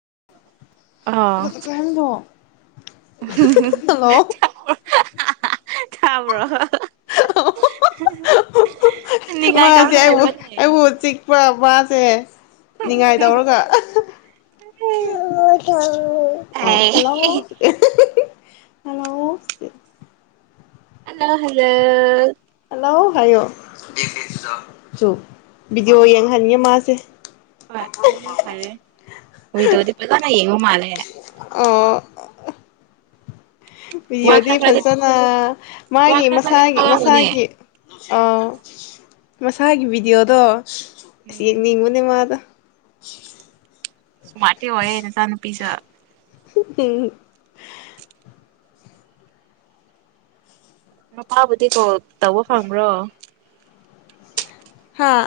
[inaudible] good [unintelligible] [unintelligible] ꯇꯥꯕ꯭ꯔꯣ ꯅꯤꯡꯉꯥꯏ ꯃꯥꯁꯦ ꯇꯧꯔꯒ ꯑꯩꯕꯨ ꯂꯩꯕ꯭ꯔꯅꯦ ꯑꯩꯕꯨ ꯆꯤꯛꯄ ꯃꯥ ꯇꯦꯁ ꯅꯤꯡꯉꯥꯏ ꯇꯧꯔꯒ ꯍꯜꯂꯣ ꯑꯦ ꯍꯜꯂꫭ ꯍꯜꯂꫭ ꯍꯂꫭ ꯍꯂꫭ ꯍꯜꯂꯣ ꯍꯥꯏꯌꯣ ꯁꯨ ꯕꯤꯗꯤꯑꯣ ꯌꯦꯡꯍꯟꯒꯦ ꯃꯥꯁꯦ ꯍꫭꯏ ꯑꯗꯨꯅ ꯐꯔꯦ ꯚꯤꯗ꯭ꯌꫭꯗꯤ ꯐꯖꯅ ꯌꯦꯡꯉꯨ ꯃꯥꯂꯦ ꯑ ꯋꯥ ꯎꯏꯔꯗꯤ ꯈꯔ ꯈꯔꯗꯤ ꯐꯖꯅ ꯋꯥ ꯃꯥꯒꯤ ꯈꯔ ꯈꯔꯗꯤ ꯃꯁꯥꯒꯤ ꯊꯣꯛꯂꯝꯒꯅꯤ ꯃꯁꯥꯒꯤ ꯑꯥꯎ ꯃꯁꯥꯒꯤ ꯚꯤꯗꯤꯑꯣꯗꯣ ꯎꯝ ꯌꯦꯅꯤꯡ ꯕꯅꯦ ꯃꯥꯗꫭ [inaudible] ꯁꯃꯥꯔꯠꯇꯤ ꯑꯣꯏꯌꯦ ꯅꯆꯥ ꯅꯨꯄꯤꯁꯨ ꯍꯨ ꯍꯝ ꯃꯄꯥꯕꯨꯗꯤ ꯀꯣꯜ ꯇꯧꯕ ꯐꯪꯕ꯭ꯔꯣ ꯍꯥꯥ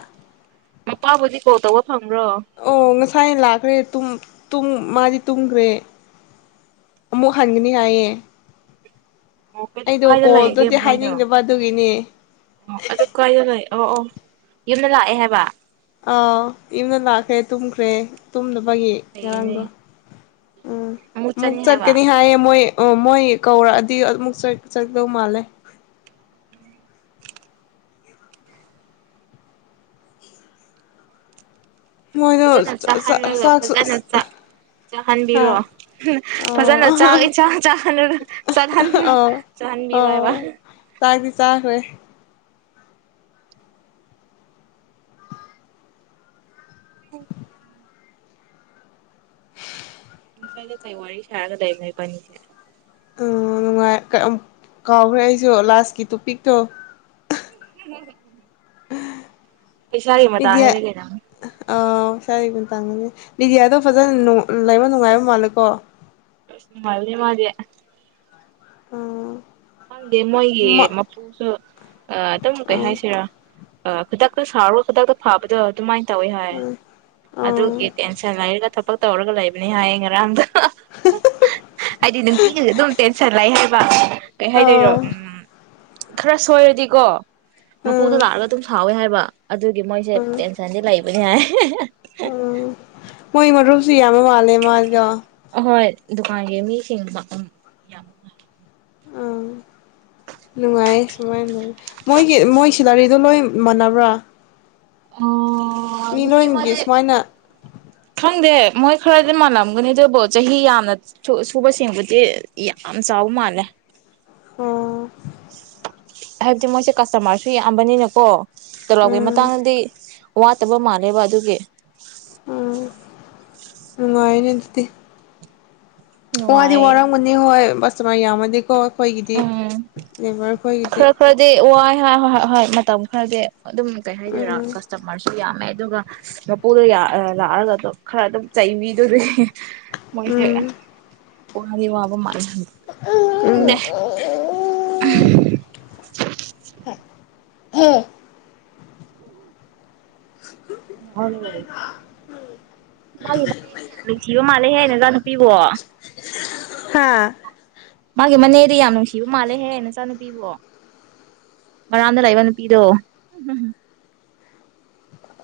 ꯃꯄꯥꯕꯨꯗꯤ ꯀꯣꯜ ꯇꯧꯕ ꯐꯪꯕ꯭ꯔꯣ ꯑꯣ ꯉꯁꯥꯏ ꯂꯥꯛꯈ꯭ꯔꯦ ꯇꯨꯝ ꯇꯨꯝꯃꯥꯗꯤ ꯇꯨꯝꯈ꯭ꯔꯦ ꯑꯃꯨꯛ ꯍꯟꯒꯅꯤ ꯍꯥꯏꯌꯦ ꯑꯣ ꯑꯩꯗꯣ ꯀꯥꯏꯗ ꯂꯩꯒꯦ ꯀꯣꯜꯗꯨꯗꯤ ꯃꯣꯏꯗꯣ ꯍꯥꯏꯅꯤꯡꯗꯕ ꯑꯗꯨꯒꯤꯅꯦ ꯑꯣ ꯑꯗꯨ ꯀꯥꯏꯗ ꯂꯩ ꯑꯣ ꯑꯣ ꯌꯨꯝꯗ ꯂꯥꯛꯑꯦ ꯍꯥꯏꯕ ꯑꯥ ꯌꯨꯝꯗ ꯂꯥꯛꯈ꯭ꯔꯦ ꯇꯨꯝꯈ꯭ꯔꯦ ꯇꯨꯝ ꯕꯒꯤ ꯐꯩꯌꯦꯅꯦ ꯉꯔꯥꯡꯗꯣ ꯎꯝ ꯑꯃꯨꯛ ꯃꯨꯛ ꯆꯠꯅꯤ ꯍꯥꯏꯕ ꯆꯠꯀꯅꯤ ꯍꯥꯏꯌꯦ ꯃꯣꯏ ꯑꯣ ꯃꯣꯏ ꯀꯧꯔꯛꯑꯗꯤ ꯑꯃꯨꯛ ꯆꯠ ꯆꯠꯀꯗꯧ ꯃꯥꯜꯂꯦ ꯃꯣꯏꯗꯣ ꯐꯖꯅ ꯆꯥꯍꯜꯂꯒ ꯆꯥꯛꯁꯨ ꯐꯖꯅ ꯍꯥ ꯆꯥꯍꯟꯕꯤꯔꯣ ꯐꯖꯅꯥꯛ ꯑꯣ ꯌꯦꯟꯁꯥꯡ ꯆꯥꯍꯜꯂꯒ ꯆꯠꯍꯟꯣ ꯑꯣ ꯆꯥꯍꯟꯕꯤꯌꯣ ꯍꯥꯏꯕ ꯆꯔꯦ ꯑꯥꯏꯦ ꯀꯩ ꯋꯥ ꯁꯒꯗꯏ ꯉꯏꯕꯅꯤ ꯎ ꯅꯨꯡꯉꯥꯏ ꯀ ꯀꯥꯎꯈ꯭ꯔꯦ ꯑꯩꯁꯨ ꯂꯥꯁꯀꯤ ꯇꯣꯄꯤꯛꯇꯣ ꯎ ꯀ ꯁꯥꯔꯒꯤꯃ ꯇꯅꯦ ꯂꯩꯒꯖ ꯆꯒꯨ ꯇꯥꯡꯒꯅꯤ ꯅꯤꯗꯤꯌꯥꯗꯣ ꯐꯖꯅ ꯂꯩꯕ ꯅꯨꯡꯉꯥꯏꯕ ꯃꯥꯜꯂꯦꯀꯣ ꯃꯦ ꯃꯥꯗꯤꯦ ꯎꯝ ꯈꯪꯗꯦ ꯃꯣꯏꯒꯤ ꯃꯄꯨꯁꯨ ꯑꯗꯨꯝ ꯀꯩ ꯃꯣꯏ ꯍꯥꯏꯁꯤꯔꯥ ꯑ ꯈꯨꯗꯛꯇ ꯁꯥꯥꯎꯔꯒ ꯈꯨꯗꯛꯇ ꯐꯥꯕꯗꯣ ꯑꯗꯨꯃꯥꯏꯅ ꯇꯧꯋꯤ ꯍꯥꯏ ꯑꯗꯨꯒꯤ ꯇꯦꯟꯁꯟ ꯂꯩꯔꯒ ꯊꯕꯛ ꯇꯧꯔꯒ ꯂꯩꯕꯅꯤ ꯍꯥꯏꯌꯦ ꯉꯔꯥꯡꯗ ꯍꯥꯏꯗꯤ ꯅꯨꯡꯇꯤꯒꯤꯁꯨ ꯑꯗꯨꯝ ꯇꯦꯟꯁꯟ ꯂꯩ ꯍꯥꯏꯕ ꯀꯩ ꯍꯥꯏꯗꯣꯏꯔꯣ ꯎꯝ ꯈꯔ ꯁꯣꯏꯔꯗꯤꯀꯣ ꯃ ꯄꯣ ꯊ ꯇꯥꯔꯕ ꯇꯨ ꯁꯥꯎꯋꯦ ꯍꯥꯏ ꯋꯥ ꯑꯗꯨꯒꯤ ꯃꯣꯏꯁꯦ ꯇꯦꯟꯁꯟꯗꯤ ꯂꯩꯕ ꯑꯗꯨ ꯌꯥꯥꯏ ꯑ ꯃꯣꯏ ꯃꯔꯔꯨ ꯁꯤ ꯌꯥꯃ ꯃꯥꯂꯦ ꯃꯥꯒ ꯍꯣꯏ ꯗꯨꯀꯥꯟꯒꯤ ꯃꯤꯁꯤꯡ ꯎꯝ ꯌꯥꯝ ꯑꯥ ꯅꯨꯡꯉꯥꯏꯌꯦ ꯁꯨꯃꯥꯏꯅ ꯂꯩ ꯃꯣꯏꯒꯤ ꯃꯣꯏ ꯁꯤꯂꯔꯤꯗꯣ ꯂꯣꯏ ꯃꯥꯟꯅꯕ꯭ꯔꯥ ꯑꯣ ꯅꯨꯄꯤ ꯃꯤꯂꯣꯏꯅꯒꯦ ꯑꯃꯗꯤ ꯁꯃꯥꯏꯅꯥ ꯈꯪꯗꯦ ꯃꯣꯏ ꯈꯔꯗꯤ ꯃꯥꯜꯂꯝꯒꯅꯤ ꯑꯗꯨꯕꯨ ꯆꯍꯤ ꯌꯥꯝꯅ ꯁꯨꯕ ꯁꯦꯡꯕꯨꯗꯤ ꯌꯥꯝ ꯆꯥꯎꯕ ꯃꯥꯜꯂꯦ ꯑꯣ ꯍꯥꯏꯕꯗꯤ ꯃꯣꯏꯁꯦ ꯀꯁꯇꯃꯥꯔꯁꯨ ꯌꯥꯝꯕꯅꯤꯅꯀꯣ ꯇꯔꯛꯒ ꯃꯇ ꯎꯝ ꯃꯇꯥꯡꯗꯤ ꯋꯥꯠꯇꯕ ꯃꯥꯜꯂꯦꯕ ꯑꯗꯨꯒꯤ ꯅꯨꯡꯉꯥꯏꯅ ꯑꯗꯨꯗꯤ ꯀꯋꯥꯗꯤ ꯅꯨꯡꯉꯥꯏ ꯋꯥꯔꯡ ꯃꯨꯅꯤ ꯍ ꯁꯃꯥꯏ ꯌꯥ ꯑꯃꯀꯣ ꯑꯩꯈꯣꯏꯒꯤꯗꯤ ꯎꯝ ꯂꯦꯕꯔꯈꯣꯏꯒꯤꯗꯤ ꯍ ꯍꯣꯏ ꯍꯣꯏ ꯍꯣꯏ ꯃꯇꯝ ꯈꯔꯗꯤꯦ ꯑꯗꯨꯝ ꯀꯩ ꯍꯥꯏꯗꯣꯏꯔꯥ ꯎꯝ ꯀꯁꯇꯃꯔꯁꯨ ꯌꯥꯝꯃꯦ ꯑꯗꯨꯒ ꯃꯄꯨꯗꯣ ꯂꯥꯛꯑꯒ ꯑꯗꯨꯝ ꯈꯔ ꯑꯗꯨꯝ ꯆꯩꯕꯤꯗꯨꯗꯤ ꯃꯣꯏꯁꯦ ꯎꯝ ꯋꯥꯗꯤ ꯋꯥꯕ ꯃꯥꯜꯂꯦ ꯈꯪꯗꯦ ꯎꯝ [inaudible] [unintelligible] [unintelligible] [unintelligible] ꯌꯥꯝ ꯅꯨꯡꯁꯤꯕ ꯃꯥꯜꯂꯦ [unintelligible] ꯍꯥꯥ ꯃꯥꯒꯤ ꯃꯅꯦꯗꯤ ꯌꯥꯝ ꯅꯨꯡꯁꯤꯕ ꯃꯥꯜꯂꯦꯍꯦ ꯅꯆꯥꯅꯨꯄꯤꯕꯣ ꯃꯔꯥꯡꯗ ꯂꯩꯕ ꯅꯨꯄꯤꯗꯣ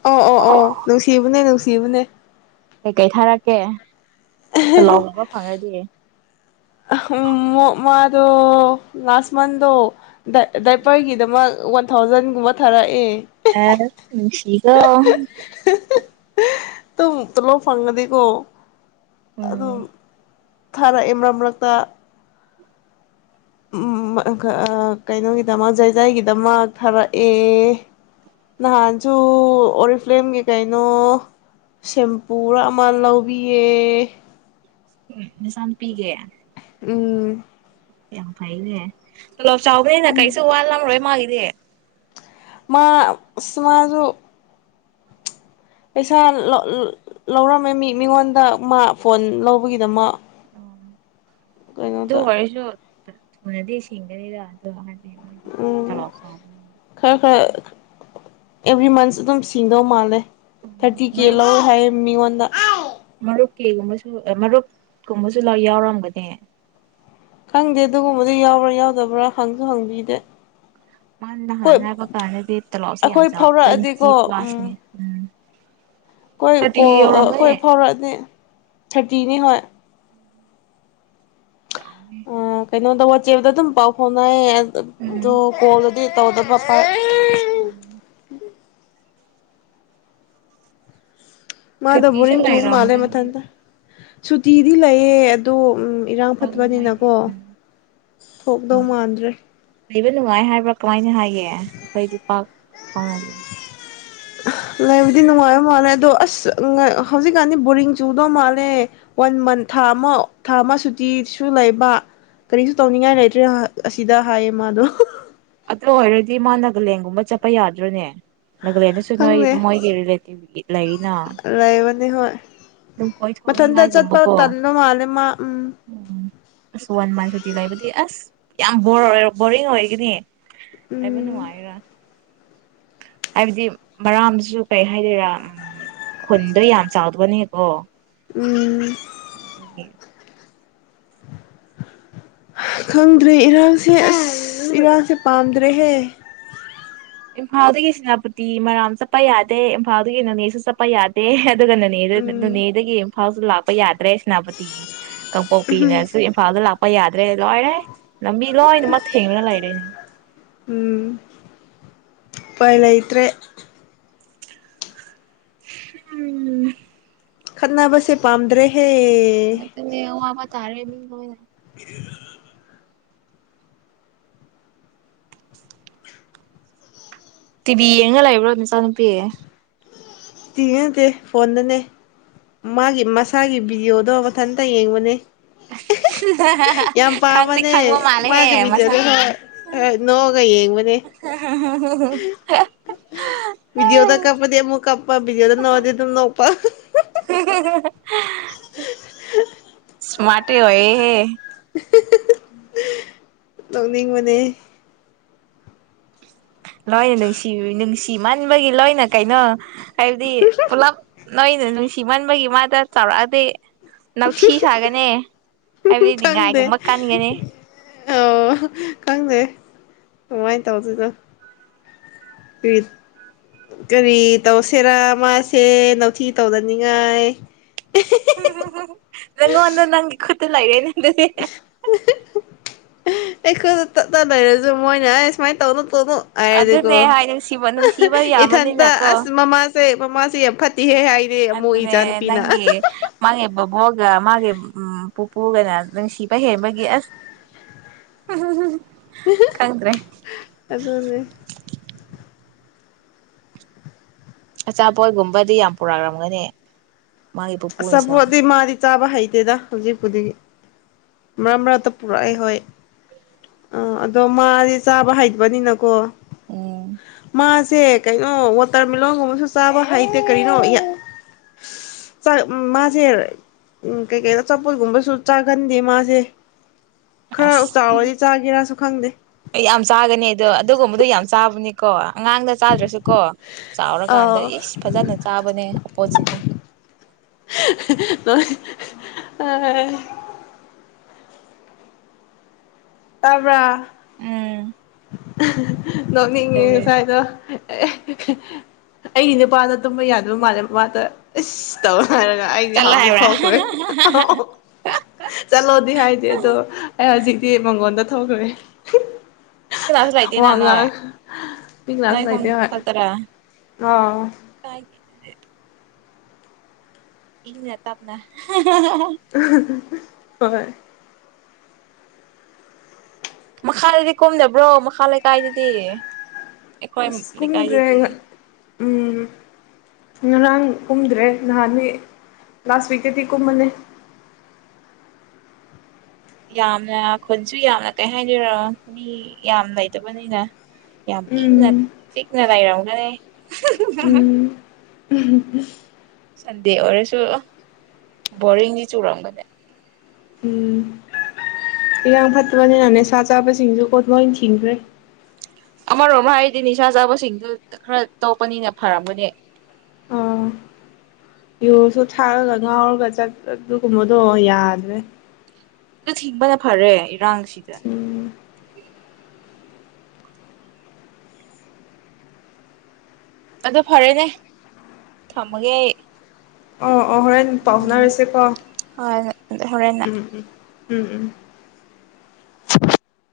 ꯑꯣ ꯑꯣ ꯑꯣ ꯅꯨꯁꯤꯕꯅꯦ ꯅꯨꯡ [unintelligible] ꯅꯦ ꯀ ꯀꯩ ꯊꯥꯔꯛꯀꯦ ꯇ ꯂꯥꯎꯕ ꯐꯪꯉꯗꯤꯌꯦ ꯑꯍꯝ ꯃꯣ ꯃꯥꯗꯣ ꯂꯥꯁ ꯃꯟꯗꯣ ꯗ ꯗꯥꯏꯄꯔꯒꯤꯗꯃꯛ ꯋꯥꯟ ꯊꯥꯎꯖꯟꯒꯨꯝꯕ ꯊꯥꯔꯛꯑꯦ [unintelligible] ꯅꯨꯡꯁꯤ [unintelligible] ꯇꯨꯝ ꯇꯣꯂꯣꯞ ꯐꯪꯉꯗꯤ ꯀꯣ ꯎꯝ ꯑꯗꯨꯝ ꯊꯥꯔꯛꯑꯦ ꯃꯔꯛ ꯃꯔꯛꯇ ꯎꯝ [unintelligible] ꯀꯩꯅꯣꯒꯤꯗꯃꯛ ꯖꯥꯏꯖꯥꯏꯒꯤꯗꯃꯥꯛ ꯊꯥꯔꯛꯑꯦ ꯅꯍꯥꯟꯁꯨ ꯑꯣꯔꯤꯐꯂꯦꯝꯒꯤ ꯀꯩꯅꯣ ꯁꯦꯝꯄꯨꯔꯥ ꯑꯃ ꯂꯧꯕꯤꯌꯦ ꯎ ꯅꯆꯥꯅꯨꯄꯤꯒꯦ ꯎꯝ ꯌꯥꯝ ꯐꯥꯏꯅꯦ ꯇꯨꯂꯣꯞ ꯆꯥꯎꯕꯅꯤꯅ ꯀꯩꯁꯨ ꯋꯥꯠꯂꯔꯣꯏ ꯃꯥ [unintelligible] ꯃꯥ ꯑꯁ ꯃꯥꯖꯨ ꯄꯩꯁꯥ ꯂ ꯂꯧꯔꯝꯃꯦ ꯃꯤ ꯃꯤꯉꯣꯟꯗ ꯃꯥ ꯐꯣꯟ ꯂꯧꯕꯒꯤꯗꯃꯛ ꯑꯗꯨ ꯀꯩꯅꯣꯗ ꯑꯣꯏꯔꯁꯨ [unintelligible] ꯎꯝ ꯇꯣꯂꯣꯞ ꯆꯥꯎꯕꯅꯤꯅ ꯈꯔ ꯈꯔ ꯑꯦꯚ꯭ꯔꯤ ꯃꯟꯁ ꯑꯗꯨꯝ ꯁꯤꯡꯗꯧ ꯃꯥꯜꯂꯦ ꯊꯔꯇꯤ ꯀꯦ ꯃꯔꯨꯞ ꯂꯧꯑꯦ ꯍꯥꯏꯌꯦ ꯃꯤꯉꯣꯟ ꯅ [inaudible] ꯃꯔꯨꯞꯀꯤꯒꯨꯝꯕꯁꯨ ꯃꯔꯨꯞꯀꯨꯝꯕꯁꯨ ꯂ ꯌꯥꯎꯔꯝꯒꯅꯦ ꯈꯪꯗꯦ ꯑꯗꯨꯒꯨꯝꯕꯗ ꯨ ꯌꯥꯎꯕ꯭ꯔꯥ ꯌꯥꯎꯗꯕ꯭ꯔꯥ ꯍꯪꯁꯨ ꯍꯪꯕꯤꯗꯦ ꯃꯥꯅ ꯍꯣꯏ ꯅꯍꯥꯟꯅ ꯍꯥꯏꯕ ꯀꯥꯟꯗꯗꯤ ꯇꯣꯂꯣꯞꯁꯦ ꯌꯥꯝ ꯑꯩꯈꯣꯏ ꯆꯥꯎ ꯇ꯭ꯨꯌꯦꯟꯇꯤ ꯐꯥꯎꯔꯛꯑꯗꯤꯀꯣ ꯎꯝ ꯄ꯭ꯂꯁꯅꯦ ꯎꯝ ꯑꯩꯈꯣꯏ ꯊꯥꯔꯇꯤ ꯀꯣ ꯌꯧꯔꯝꯒꯅꯤ ꯑꯩꯈꯣꯏ ꯐꯥꯎꯔꯛꯑꯅꯤ ꯊꯔꯇꯤꯅꯦ ꯍꯣꯏ [unintelligible] ꯀꯩꯅꯣꯗ ꯋꯥꯆꯦꯞꯇ ꯗꯨꯝ ꯄꯥꯎ ꯐꯥꯎꯅꯩꯌꯦ ꯎꯝ [unintelligible] ꯁꯤ ꯇꯧꯗꯕ ꯐꯩ ꯃꯥꯗꯣ ꯁꯨꯇꯤꯁꯨ ꯕꯣꯔꯤꯡ ꯆꯨꯕ ꯃꯥꯜꯂꯦ ꯂꯩꯔꯝꯒꯅꯤ ꯃꯊꯟꯗ ꯁꯨꯇꯤꯗꯤ ꯂꯩꯌꯦ ꯑꯗꯣ ꯎꯝ ꯏꯔꯥꯡ ꯊꯣꯛꯅꯤꯡꯉꯥꯏꯗꯤ ꯐꯠꯇꯕꯅꯤꯅꯀꯣ ꯊꯣꯛꯗꯧ ꯎꯝ ꯃꯥꯟꯗ꯭ꯔꯦ ꯂꯩꯕ ꯅꯨꯡꯉꯥꯏ ꯍꯥꯏꯕ꯭ꯔꯥ ꯀꯃꯥꯏꯅ ꯍꯥꯏꯒꯦ ꯑꯩꯈꯣꯏꯗꯤ ꯄꯥꯛ ꯐꯥꯎꯅꯗꯦ ꯂꯩꯕꯗꯤ ꯅꯨꯡꯉꯥꯏꯕ ꯃꯥꯜꯂꯦ ꯑꯗꯣ ꯑꯁ ꯍꯧꯖꯤꯛꯀꯥꯟꯗꯤ ꯕꯣꯔꯤꯡ ꯆꯨꯗꯧ ꯃꯥꯜꯂꯦ ꯋꯥꯟ ꯃꯟ ꯊꯥ ꯑꯃ ꯊꯥ ꯑꯃ ꯁꯨꯇꯤꯁꯨ ꯂꯩꯕ ꯀꯔꯤꯁꯨ ꯇꯧꯅꯤꯡꯉꯥꯏ ꯂꯩꯇ꯭ꯔꯦ ꯑꯁꯤꯗ ꯍꯥꯏꯌꯦ ꯃꯥꯗꯣ ꯑꯗꯣ ꯑꯣꯏꯔꯗꯤ ꯃꯥ ꯅꯥꯒꯥꯂꯦꯟꯒꯨꯝꯕ ꯆꯠꯄ ꯌꯥꯗ꯭ꯔꯣꯅꯦ ꯅꯥꯒꯥꯂꯦꯟꯗꯁꯨ ꯅꯣꯏ ꯈꯪꯗꯦ ꯃꯣꯏꯒꯤ ꯔꯤꯂꯦꯇꯤꯚ ꯂꯩꯔꯤꯅꯥ ꯂꯩꯕꯅꯤ ꯍꯣꯏ ꯃꯊꯟꯇ ꯆꯠꯄ ꯇꯜꯂ ꯃꯥꯜꯂꯦ ꯃꯥ ꯎꯝ ꯑꯁ ꯋꯥꯟ ꯃꯟ ꯁꯨꯇꯤ ꯂꯩꯕꯗꯤ ꯑꯁ ꯌꯥꯝ ꯕꯣꯔ ꯑꯣꯏ ꯕꯣꯔꯤꯡ ꯑꯣꯏꯒꯅꯤ ꯂꯩꯕ ꯎꯝ ꯅꯨꯡꯉꯥꯏꯌꯦꯔꯥ ꯍꯥꯏꯕꯗꯤ ꯃꯔꯥꯝꯁꯨ ꯀꯩ ꯍꯥꯏꯗꯣꯏꯔꯥ ꯎꯝ ꯈꯨꯟꯗꯣ ꯌꯥꯝ ꯆꯥꯎꯕꯅꯤ ꯑꯣ ꯎꯝ ꯑꯗꯨꯒꯤ ꯈꯪꯗ꯭ꯔꯦ ꯏꯔꯥꯡꯁꯦ ꯑꯁ ꯏꯔꯥꯡꯁꯦ ꯄꯥꯝꯗ꯭ꯔꯦꯍꯦ ꯏꯝꯐꯥꯜꯗꯒꯤ ꯁꯦꯅꯥꯄꯇꯤ ꯃꯔꯥꯝ ꯆꯠꯄ ꯌꯥꯗꯦ ꯏꯝꯐꯥꯜꯗꯒꯤ ꯅꯣꯅꯦꯁꯨ ꯆꯠꯄ ꯌꯥꯗꯦ ꯎꯝ [unintelligible] ꯊꯥꯎꯁꯨ ꯂꯥꯛꯄ ꯌꯥꯗꯦ ꯄꯦꯥ ꯁꯦꯅꯥꯄꯇꯤ ꯀꯥꯡꯄꯣꯛꯄꯤꯅꯁꯨ ꯏꯝꯐꯥꯜꯗ ꯂꯥꯛꯄ ꯄ ꯌꯥꯗ꯭ꯔꯦ ꯏꯜꯂꯣ ꯍꯥꯏꯅꯦꯦ ꯂꯝꯕꯤ ꯂꯣꯏꯅꯃꯛ ꯊꯦꯡꯡꯂꯅ ꯂꯩꯔꯅꯦ ꯄꯥꯏ ꯂꯩꯩꯇ꯭ꯔꯦ ꯎꯝ ꯈꯅꯥꯕꯁꯦ ꯄꯥꯝꯗ꯭ꯔꯦ ꯍꯦ ꯑꯋꯥꯕꯥ ꯇꯥꯦꯕꯤ ꯍ ꯇꯤꯕꯤꯤ ꯌꯦꯡꯉꯒ ꯂꯩꯥꯛꯏꯕ꯭ꯔꯣ ꯅꯨꯆꯥ ꯅꯨꯄꯤꯌꯦ ꯇꯤꯉ ꯅꯠꯇꯦ ꯐꯣꯟꯗꯅꯦ ꯃꯥꯒꯤ ꯃꯁꯥꯒꯤ ꯚꯤꯗꯤꯑꯣꯗꯣ ꯃꯊꯟꯇ ꯌꯦꯡꯕꯅꯦ ꯌꯥꯝ ꯈꯪꯗꯤ ꯄꯥꯝꯕꯅꯦ ꯈꯪꯕ ꯃꯥꯜꯂꯦꯍꯦ ꯃꯥꯒ ꯃꯁꯥ ꯄꯤꯗꯤꯗ ꯅꯣꯒ ꯌꯦꯡꯕꯅꯦ ꯕꯤꯖꯤ ꯑꯣꯗ ꯀꯄꯗ ꯑꯃꯨꯛ ꯀꯄꯕꯤꯖꯤꯗ ꯅꯗꯤ ꯄ ꯏꯁ ꯃꯥꯔ ꯑꯣꯏꯦ [unintelligible] ꯇꯧꯅꯤꯡ ꯃꯅꯦ ꯂꯣꯏꯅ ꯅꯨꯡꯁꯤ ꯅꯨꯡꯁꯤ ꯃꯟꯕꯒꯤ ꯂꯣꯏꯅ ꯀꯩꯅꯣ ꯑꯦꯗꯤ ꯄꯨꯂꯞ ꯅꯣꯏꯅ ꯅꯨꯡꯁꯤꯃꯟꯕꯒꯤ ꯃꯥꯗ ꯆꯥꯎꯔꯛꯑꯗꯤ ꯅꯥꯊꯤ ꯁꯥꯒꯅꯤ ꯍꯥꯏꯕꯗꯤ ꯅꯤ ꯈꯪꯗꯦ ꯉꯥꯏꯒꯨꯝꯕ ꯀꯥꯟꯒꯅꯤ ꯑꯣ ꯈꯪꯗꯦ ꯀꯃꯥꯏꯅ ꯇꯧꯁꯤꯣꯏꯅꯣ ꯀꯔꯤ ꯇꯧꯁꯤꯦꯔꯥ ꯃꯥꯁꯦ ꯅꯥꯊꯤ ꯇꯧꯗꯅꯤꯡꯉꯥꯏ ꯅꯪꯣꯟꯅ ꯅꯪꯒꯤ ꯈꯨꯠꯇ ꯂꯒꯦꯅꯦ [unintelligible] ꯑꯩꯈꯣꯏꯗ ꯇꯠꯠꯇ ꯂꯩꯔꯁꯨ ꯃꯣꯏꯅ ꯑꯩ ꯁꯨꯃꯥꯏꯅ ꯇꯧꯅ ꯍꯥꯏꯔꯗꯤꯀꯣ ꯑꯗꯨꯅꯦ ꯍꯥꯏ ꯅꯨꯡꯁꯤꯕ ꯅꯨꯡꯁꯤꯕ ꯏꯊꯟꯇ ꯑꯁ ꯌꯥꯝꯕꯅꯤꯅꯀꯣ ꯃꯃꯥꯁꯦ ꯃꯥꯁꯩ ꯌꯥꯝ ꯐꯠꯇꯦꯍꯦ ꯍꯥꯏꯅꯦ ꯑꯃꯨꯛ ꯑꯗꯨꯗꯅꯦ ꯏꯆꯥꯅꯨꯄꯤꯅ ꯅꯪꯦ ꯃꯥꯒꯤꯕ ꯍꯕ ꯃꯥꯒꯦ ꯎꯝ ꯄꯨꯄꯨꯒꯅ ꯅꯨꯡꯁꯤꯕ ꯍꯦꯟꯕꯒꯤ ꯑꯁ ꯈꯪꯗ꯭ꯔꯦ ꯑꯗꯨꯗꯅꯦ ꯑꯆꯥꯄꯣꯠꯒꯨꯝꯕꯗꯤ ꯌꯥꯝ ꯄꯨꯔꯛꯂꯝꯝꯒꯅꯤ ꯁꯕꯨꯗꯤ ꯃꯥꯔꯤ ꯆꯥꯕ ꯍꯩꯇꯦꯗ ꯍꯧꯖꯤꯛꯄꯨꯗꯤꯒꯤ ꯃꯔꯛ ꯃꯔꯛꯇ ꯄꯨꯔꯛꯑꯦ ꯍꯣꯏ ꯑ ꯑꯗꯣ ꯃꯥꯁꯦ ꯆꯥꯕ ꯍꯩꯕꯅꯤꯅꯀꯣ ꯎꯝ ꯃꯥ ꯁꯦ ꯀꯩꯅꯣ ꯋꯥꯇꯔꯃꯦꯂꯂꯣꯟꯒꯨꯝꯕꯁꯨ ꯆꯥꯕ ꯍꯩꯇꯦ ꯀꯔꯤꯅꯣ ꯃꯥꯁꯦ ꯀꯩ ꯀꯩꯅꯣ ꯑꯄꯣꯠꯒꯨꯝꯕꯁꯨ ꯆꯥꯒꯟꯗꯦ ꯃꯥ ꯑꯗꯨꯦ ꯑꯁ ꯈꯪꯗꯦ ꯑꯩ ꯌꯥꯝ ꯆꯥꯒꯅꯤ ꯑꯗꯣ ꯑꯗꯨꯒꯨꯝꯕꯗꯣ ꯌꯥꯝ ꯆꯥꯕꯅꯦ ꯀꯣ ꯑꯉꯥꯡꯗ ꯆꯥꯗ꯭ꯔꯁꯨꯀꯣ ꯆꯥꯎꯔꯀꯥꯟꯗ ꯑꯥꯎ ꯏꯁ ꯐꯖꯅ ꯆꯥꯕꯅꯦ ꯑꯣꯄꯣꯖꯤꯠꯅꯤ ꯑꯣ ꯑ ꯇꯥꯕ꯭ꯔꯥ ꯎꯝ ꯎꯝ ꯅꯣꯛꯅꯤꯡꯉꯦ ꯀꯩꯗꯧꯔꯦ ꯉꯁꯋꯥꯏꯗꯣ ꯑꯩꯒꯤ ꯅꯨꯄꯥꯗ ꯇꯨꯝꯕ ꯌꯥꯗꯕ ꯃꯥꯜꯂꯦ ꯃꯥꯗ ꯑꯁ ꯇꯧꯋ ꯍꯥꯏꯔꯒ ꯑꯩꯗꯤ ꯆꯠꯂꯣ ꯍꯧꯥꯎꯖꯤꯛ ꯍꯥꯏꯕ꯭ꯔꯥ ꯊꯣꯛꯇ꯭ꯔꯦ ꯆꯠꯂꯣꯗꯤ ꯍꯥꯏꯗꯦ ꯑꯗꯣ ꯑꯩ ꯍꯧꯖꯤꯛ ꯆꯦ ꯃꯪꯒꯣꯟꯗ ꯊꯣꯛꯈ꯭ꯔꯦ ꯃꯤ ꯀ꯭ꯂ ꯀ꯭ꯂꯥꯁ ꯋꯥ ꯉꯥꯡ ꯔꯍꯤꯇꯅꯥꯅ ꯈꯨꯐꯇꯔ ꯑ ꯏꯇꯞꯅ [inaudible] ꯍꯣꯏ ꯃꯈꯥꯗꯗꯤ ꯀꯨꯝꯕ꯭ꯔꯣ ꯃꯈꯥ ꯂꯩꯀꯥꯏꯗꯗꯤ ꯑꯦ ꯀꯣꯏ ꯑꯁ ꯀꯨꯝꯗ꯭ꯔꯦ ꯂꯩꯀꯥꯏꯗꯇ ꯎꯝ ꯉꯔꯥꯡ ꯀꯨꯝꯗ꯭ꯔꯦ ꯅꯍꯥꯟꯅꯤ ꯂꯥꯁ ꯋꯤꯛꯛꯇꯗꯤ ꯀꯨꯝꯃꯅꯤ ꯌꯥꯝꯅ ꯈꯨꯟꯁꯨ ꯌꯥꯝꯅ ꯀꯩ ꯍꯥꯏꯅꯤꯔꯣ ꯃꯤ ꯌꯥꯝ ꯂꯩꯇꯕꯅꯤꯅ ꯌꯥꯝ ꯏꯅ ꯎꯝ ꯆꯤꯛꯅꯗ ꯏꯔ ꯃꯅꯦ ꯑ ꯎꯝ ꯁꯟꯗꯦ ꯑꯣꯏꯔꯁꯨ ꯕꯣꯔꯤꯡꯗꯤ ꯆꯨꯔꯝꯕꯅꯦ ꯎꯝ ꯏꯔꯥꯡ ꯐꯠꯇ꯭ꯔꯅꯤꯅ ꯅꯤꯁꯥ ꯆꯥꯕꯁꯤꯡꯁꯨ ꯀꯣꯠꯄ ꯑꯣꯏꯅ ꯊꯤꯡꯈ꯭ꯔꯦ ꯑꯃꯔꯣꯝ ꯍꯥꯏꯔꯗꯤ ꯅꯤꯁꯥ ꯆꯥꯕꯁꯤꯡꯗꯨ ꯈꯔ ꯇꯧꯄꯅꯤꯅ ꯐꯔꯝꯕꯅꯦ ꯑꯥ ꯌꯨꯁꯨ ꯊꯥꯛꯑꯒ ꯉꯥꯎꯔꯒ ꯆꯠ ꯑꯗꯨꯒꯨꯝꯕꯗꯣ ꯌꯥꯗ꯭ꯔꯦ ꯊꯤꯡꯕ ꯅ ꯐꯔꯦ ꯔꯪꯁꯤꯗ ꯎꯝ ꯑꯗꯨ ꯐꯔꯦꯅꯦ ꯊꯝꯃꯒꯦ ꯑꯩ ꯑꯣ ꯑꯣ ꯍꯔꯦꯟ ꯄꯥꯎꯅꯥ ꯎꯝ ꯔꯁꯦ ꯄꯥꯎ ꯍꯣꯏ ꯍꯣꯔꯦꯟꯅ ꯎꯝ ꯎꯝ ꯎꯝ ꯎꯝ